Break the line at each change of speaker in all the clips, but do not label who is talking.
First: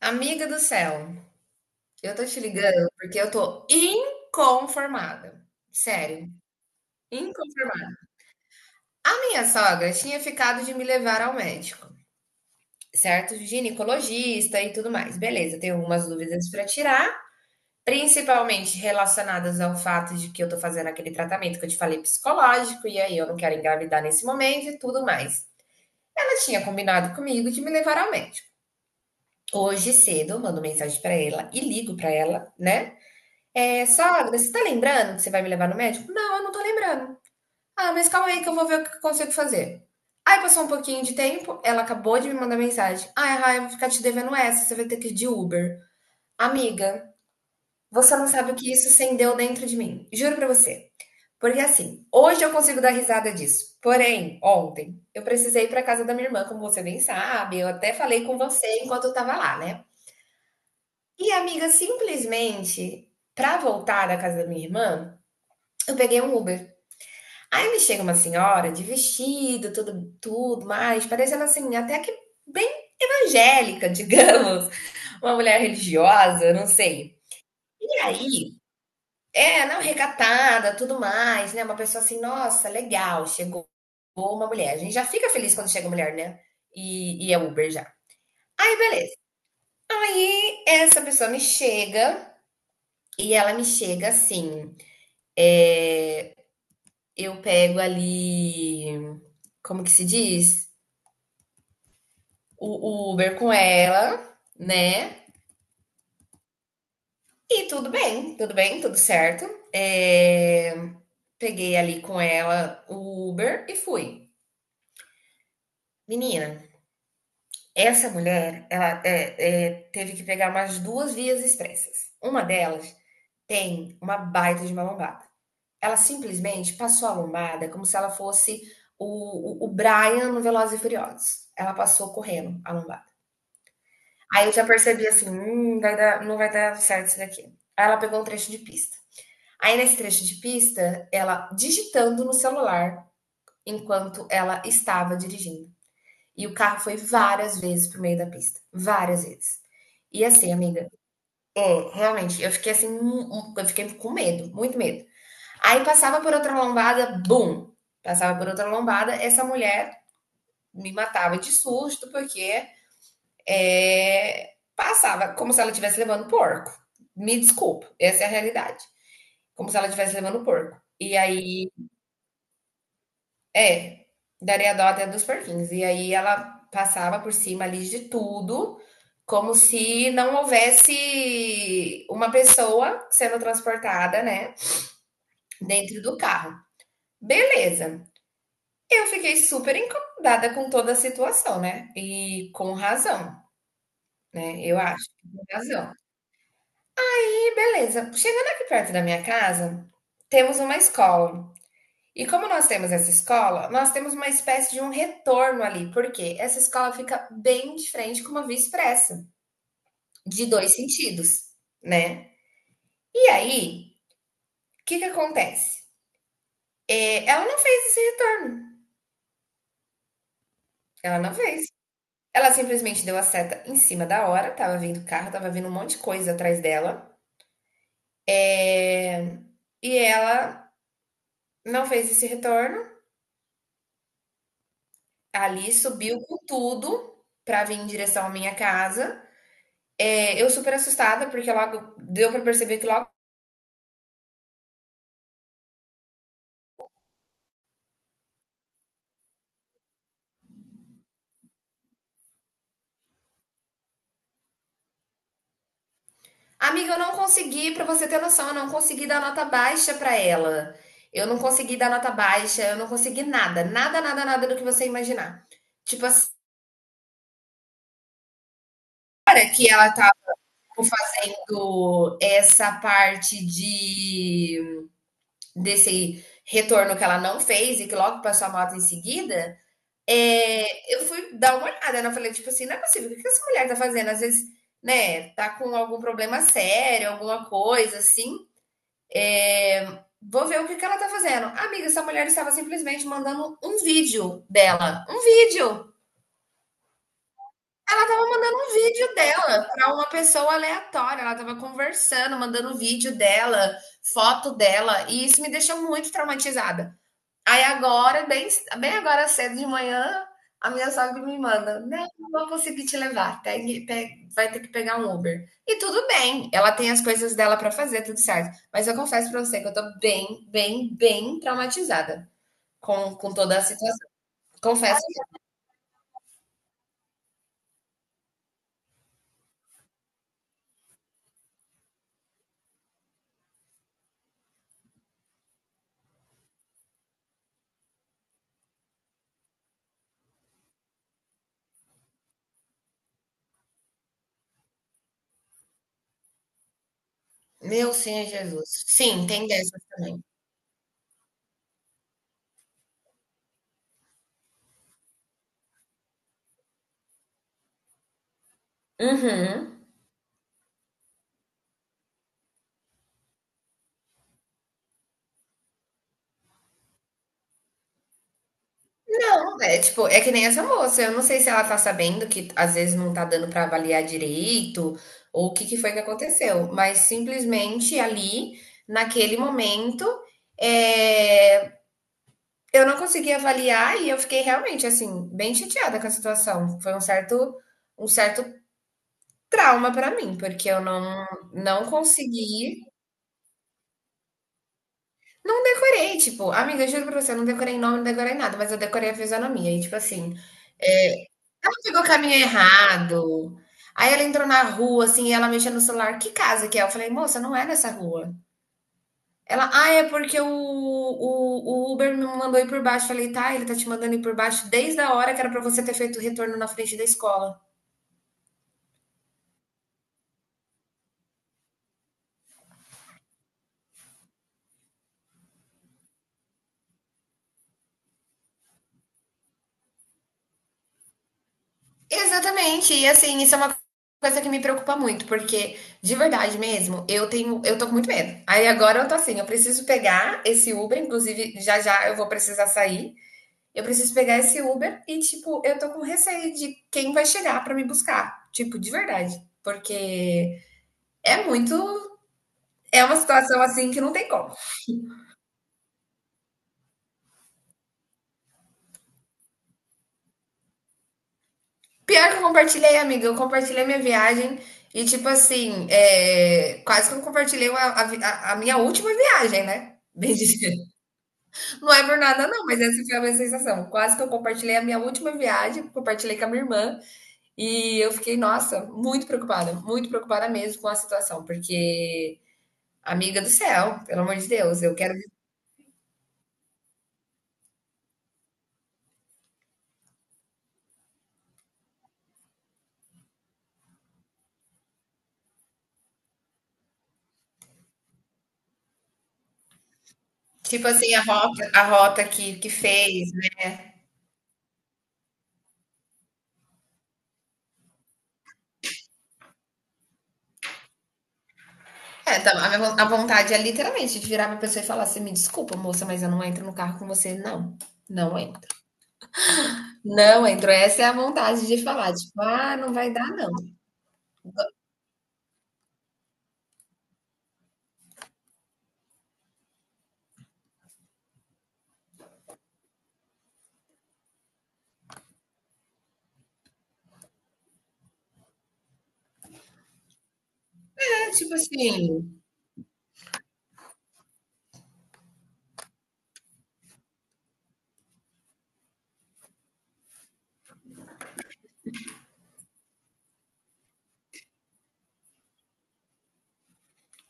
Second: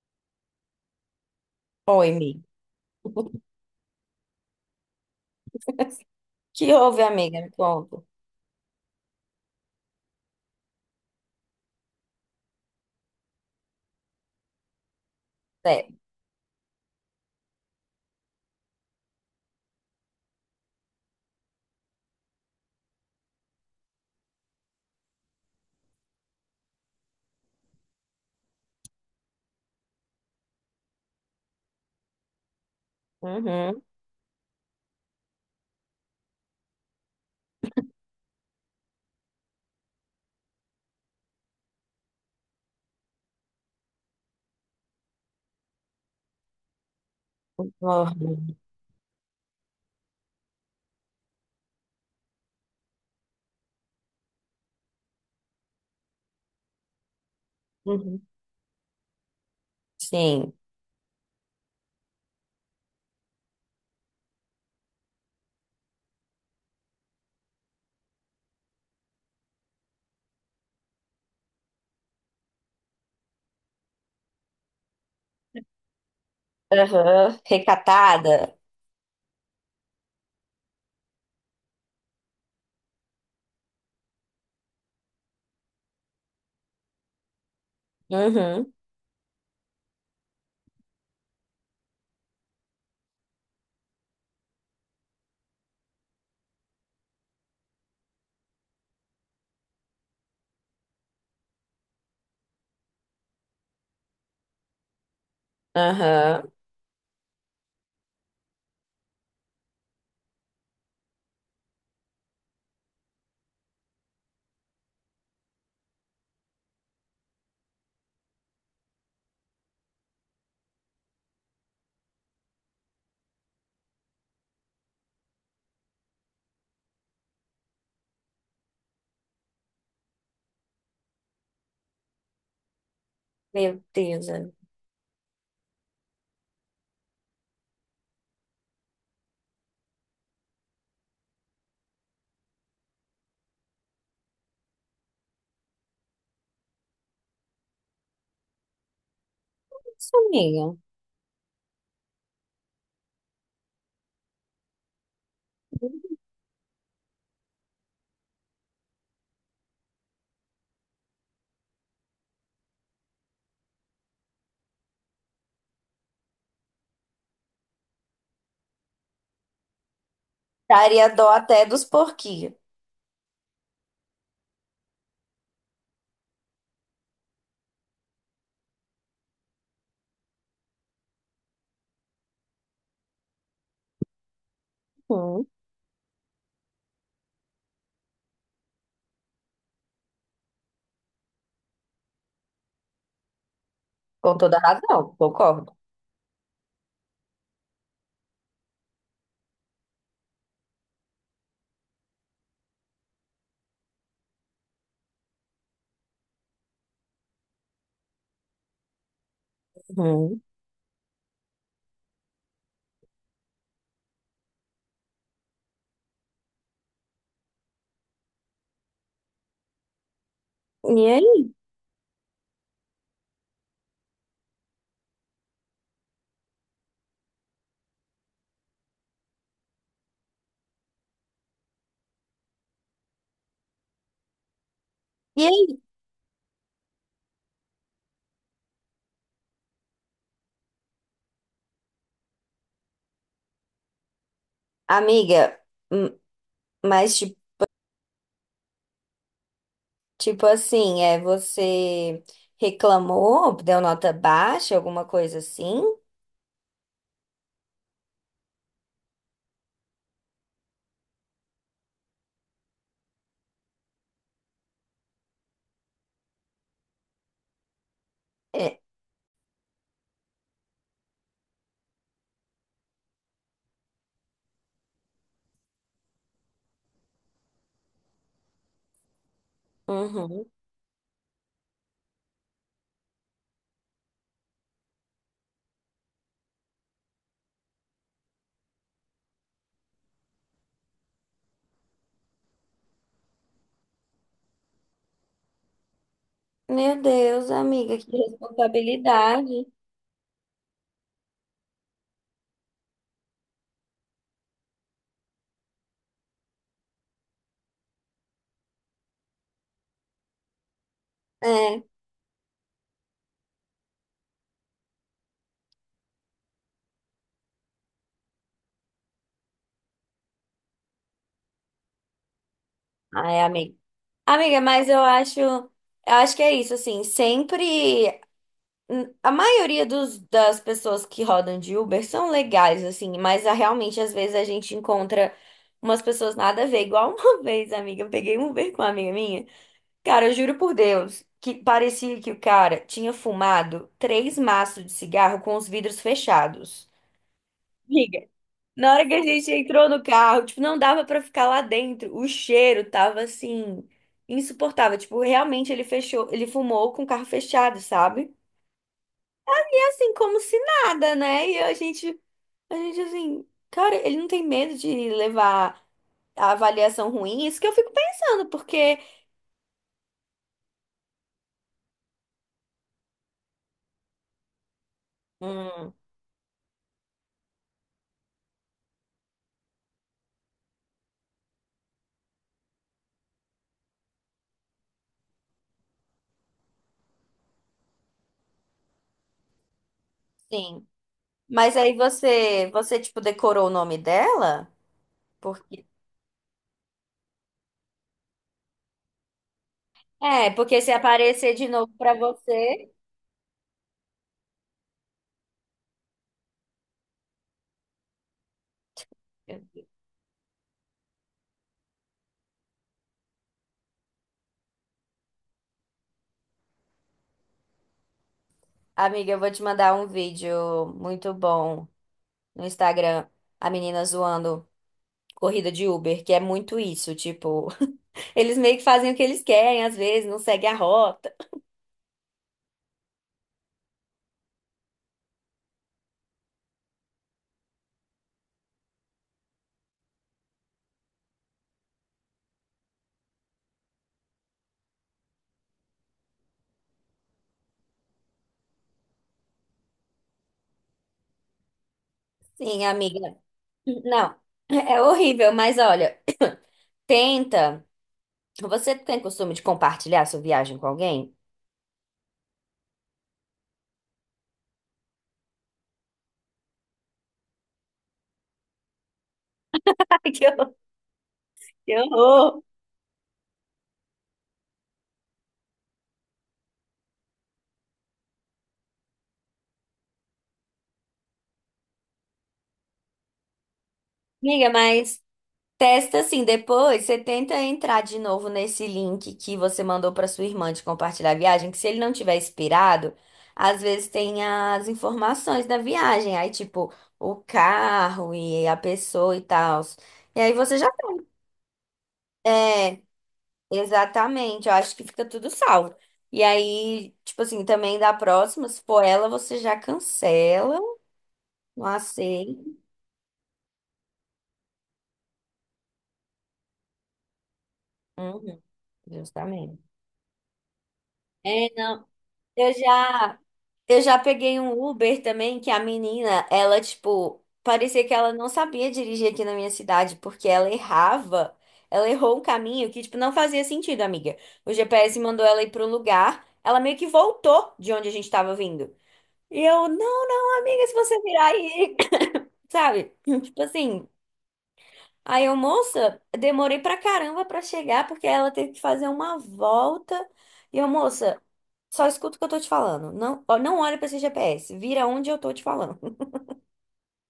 Amiga do céu,
Oi,
eu tô te
amiga.
ligando porque eu tô inconformada. Sério,
Que houve, amiga? Me
inconformada.
conta.
A minha sogra tinha ficado de me levar ao médico, certo? Ginecologista e tudo mais. Beleza, tenho
É.
algumas dúvidas pra tirar, principalmente relacionadas ao fato de que eu tô fazendo aquele tratamento que eu te falei psicológico e aí eu não quero engravidar nesse momento e tudo mais. Ela tinha combinado comigo de me levar ao médico. Hoje cedo, eu mando mensagem pra ela e ligo pra ela, né?
Uhum.
É, sogra, você tá lembrando que você vai me levar no médico? Não, eu não tô lembrando. Ah, mas calma aí que eu vou ver o que eu consigo fazer. Aí passou um pouquinho de tempo, ela acabou de me mandar mensagem. Ah, Rai, eu vou ficar te devendo essa, você vai ter que ir de Uber. Amiga, você não
Uhum.
sabe o que isso acendeu dentro de mim. Juro pra você. Porque assim, hoje eu consigo dar risada disso. Porém, ontem, eu precisei ir pra casa da minha irmã, como você bem sabe. Eu até
Uhum.
falei com você enquanto eu tava lá, né?
Sim.
E, amiga, simplesmente, pra voltar da casa da minha irmã, eu peguei um Uber. Aí me chega uma senhora de vestido, tudo, tudo mais, parecendo assim, até que bem evangélica, digamos, uma mulher religiosa, não sei.
Aham.
E
Recatada.
aí, é, não, recatada, tudo mais, né? Uma pessoa assim, nossa, legal, chegou uma mulher. A gente já fica feliz quando chega mulher, né? E é Uber já.
Uhum.
Aí, beleza. Aí, essa pessoa me chega e ela me chega assim, é, eu pego ali, como que se diz? O Uber com ela, né?
Aham.
E tudo bem, tudo bem, tudo certo. É, peguei ali com ela o Uber e fui. Menina, essa mulher, ela teve que pegar umas duas vias expressas. Uma delas tem uma baita de uma lombada. Ela simplesmente passou a lombada como se ela fosse o Brian no Velozes e Furiosos. Ela passou correndo a lombada.
Meu Deus,
Aí
amiga.
eu já percebi assim: vai dar não vai dar certo isso daqui". Aí ela pegou um trecho de pista. Aí nesse trecho de pista, ela digitando no celular enquanto ela estava dirigindo. E o carro foi várias vezes para meio da pista, várias vezes.
Isso,
E assim,
amiga.
amiga, é, realmente, eu fiquei assim, eu fiquei com medo, muito medo. Aí passava por outra lombada, bum, passava por outra lombada, essa mulher me matava de susto, porque é, passava como se ela estivesse levando porco. Me desculpa, essa é a realidade. Como se ela estivesse levando porco.
Daria
E
dó até
aí,
dos porquinhos.
é, daria dó até dos porquinhos. E aí ela passava por cima ali de tudo, como se não houvesse uma pessoa sendo transportada, né,
Uhum.
dentro do carro. Beleza. Eu fiquei super incomodada com toda a situação, né? E com razão,
Com toda
né? Eu acho,
razão,
com
concordo.
razão. Beleza. Chegando aqui perto da minha casa, temos uma escola. E como nós temos essa escola, nós temos uma espécie de um retorno ali, porque essa escola fica bem de frente com uma via expressa,
Uhum.
de dois sentidos, né? E aí, o que que acontece? É, ela não fez esse retorno.
E
Ela não
aí?
fez. Ela simplesmente deu a seta em cima da hora, tava vindo carro, tava vindo um monte de coisa atrás dela. É, e ela não fez esse retorno.
E
Ali
aí?
subiu com tudo para vir em direção à minha casa. É, eu super assustada, porque logo deu para perceber que logo.
Amiga, hum, mas tipo assim, é você reclamou, deu nota baixa, alguma coisa assim?
Amiga, eu não consegui, para você ter noção, eu não consegui dar nota baixa para ela. Eu não consegui dar nota baixa, eu não consegui nada, nada, nada, nada do que você imaginar. Tipo assim,
É.
fazendo essa parte de desse retorno que ela não fez e que logo passou a moto em seguida, é, eu fui dar uma olhada, né? Eu falei, tipo assim, não é possível, o que que essa mulher tá fazendo? Às vezes, né, tá com algum problema sério, alguma coisa assim. É, vou ver o que que ela tá fazendo. Amiga, essa mulher estava simplesmente mandando um vídeo dela. Um vídeo!
Meu Deus, amiga,
Ela
que
tava mandando um vídeo
responsabilidade.
dela pra uma pessoa aleatória. Ela tava conversando, mandando um vídeo dela, foto dela, e isso me deixou muito traumatizada. Aí agora, bem agora cedo de manhã, a minha sogra me manda,
É.
não, não vou conseguir te levar, vai ter que pegar um Uber. E tudo bem, ela tem as coisas dela para fazer, tudo certo. Mas eu confesso para você que eu tô bem traumatizada com
Ai,
toda a
amiga.
situação.
Amiga, mas eu
Confesso.
acho, eu acho que é isso, assim, sempre a maioria dos, das pessoas que rodam de Uber são legais, assim, mas ah, realmente às vezes a gente encontra umas pessoas nada a ver, igual uma vez, amiga, eu peguei um Uber com uma amiga minha. Cara, eu juro por Deus, que parecia que o cara tinha fumado três maços de cigarro com os vidros fechados.
Meu Senhor
Amiga,
Jesus.
na hora que a
Sim, tem
gente
dessas
entrou no
também.
carro, tipo, não dava pra ficar lá dentro. O cheiro tava assim insuportável, tipo, realmente ele fechou, ele fumou com o carro fechado, sabe?
Uhum.
E assim como se nada, né? E a gente assim, cara, ele não tem medo de levar a avaliação ruim? Isso que eu fico pensando, porque
Não, é tipo, é que nem essa moça. Eu não sei se ela tá sabendo que às vezes não tá dando pra avaliar direito, ou o que que foi
hum,
que aconteceu. Mas simplesmente ali, naquele momento, é, eu não consegui avaliar e eu fiquei realmente assim, bem chateada com a situação. Foi um certo trauma pra mim, porque eu
sim.
não,
Mas
não
aí você,
consegui.
você tipo decorou o nome dela?
Não
Porque
decorei, tipo, amiga, eu juro pra você, eu não decorei nome, não decorei nada, mas eu decorei a fisionomia. E tipo assim.
é, porque se
É,
aparecer de
ela
novo
pegou o
pra
caminho
você.
errado. Aí ela entrou na rua, assim, e ela mexendo no celular. Que casa que é? Eu falei, moça, não é nessa rua. Ela, ah, é porque o Uber me mandou ir por baixo. Eu falei, tá, ele tá te mandando ir por baixo desde a hora que era pra você ter feito o retorno na frente da escola.
Amiga, eu vou te mandar um vídeo muito bom no Instagram, a menina zoando corrida de Uber, que é muito isso, tipo, eles meio que fazem o que eles querem, às vezes não seguem a rota.
Exatamente. E assim, isso é uma coisa que me preocupa muito, porque de verdade mesmo, eu tenho, eu tô com muito medo. Aí agora eu tô assim, eu preciso pegar esse Uber, inclusive já já eu vou precisar sair. Eu preciso pegar esse Uber e, tipo, eu tô com receio de quem vai chegar pra me buscar. Tipo, de verdade. Porque é muito.
Sim,
É uma
amiga.
situação assim que não tem
Não,
como.
é horrível, mas olha, tenta. Você tem costume de compartilhar sua viagem com alguém?
Pior que eu compartilhei, amiga. Eu compartilhei minha viagem e, tipo assim, é, quase que eu compartilhei a minha última viagem, né?
Ai,
Bem
que
dizer.
horror.
Não é por nada,
Eu.
não, mas essa foi a minha sensação. Quase que eu compartilhei a minha última viagem, compartilhei com a minha irmã. E eu fiquei, nossa, muito preocupada mesmo com a situação, porque amiga do céu, pelo amor de
Amiga,
Deus, eu quero,
mas testa assim, depois você tenta entrar de novo nesse link que você mandou para sua irmã de compartilhar a viagem, que se ele não tiver expirado, às vezes tem as informações da viagem, aí tipo o carro e a pessoa e tal. E aí você
tipo
já
assim, a rota, que
é,
fez. Né?
exatamente, eu acho que fica tudo salvo. E aí, tipo assim, também da próxima, se for ela, você já cancela, não
É, tá,
aceita.
a vontade é literalmente de virar pra pessoa e falar assim: me desculpa, moça, mas eu não entro no carro com você, não. Não
Uhum,
entro.
justamente.
Não entro. Essa é a vontade
É,
de
não,
falar, tipo,
eu
ah, não vai dar,
já
não.
Eu já peguei um Uber também, que a menina, ela, tipo, parecia que ela não sabia dirigir aqui na minha cidade, porque ela errava. Ela errou um caminho que, tipo, não fazia sentido, amiga. O GPS mandou ela ir pro lugar, ela meio que voltou de onde a gente tava vindo. E eu, não, não, amiga, se você
É,
virar
tipo
aí,
assim,
sabe? Tipo assim. Aí eu, moça, demorei pra caramba pra chegar, porque ela teve que fazer uma volta. E eu, moça, só escuta o que eu tô te falando. Não, ó, não olha pra esse GPS, vira onde eu tô te falando.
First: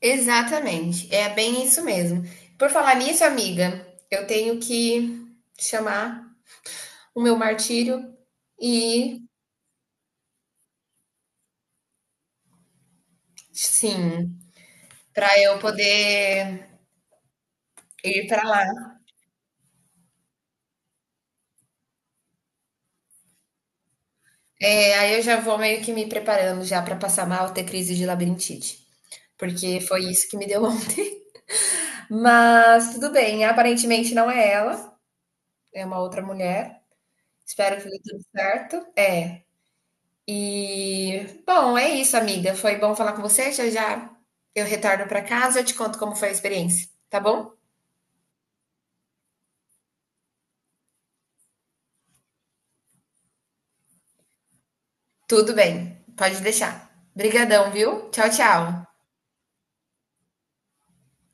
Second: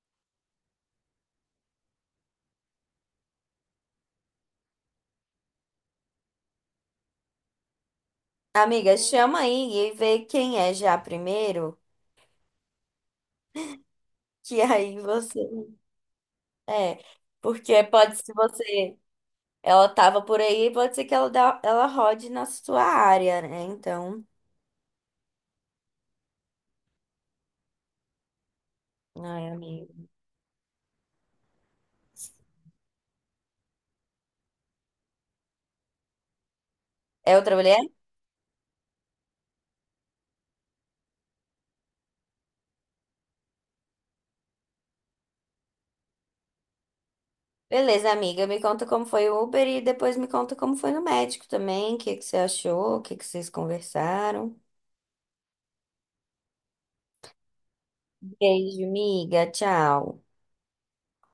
exatamente. É bem isso mesmo. Por falar nisso, amiga, eu tenho que chamar o meu martírio
Amiga,
e,
chama aí e vê quem é já primeiro,
sim,
que aí você.
pra eu poder
É, porque pode
ir
ser
pra lá.
você. Ela tava por aí, pode ser que ela, dá, ela rode na sua área, né? Então.
É, aí eu já vou meio que me preparando já para passar mal, ter crise de labirintite.
Ai,
Porque
amiga.
foi isso que me deu ontem. Mas tudo bem, aparentemente não é ela, é uma outra mulher.
É outra
Espero
mulher?
que dê tudo certo. É. E bom, é isso, amiga. Foi bom falar com você. Já já eu retorno para casa, eu te conto como foi a experiência, tá bom?
Beleza, amiga, me conta como foi o Uber e depois me conta como foi no médico também, o que que você achou, o que que vocês conversaram.
Tudo bem. Pode deixar. Brigadão, viu? Tchau,
Beijo,
tchau.
amiga, tchau.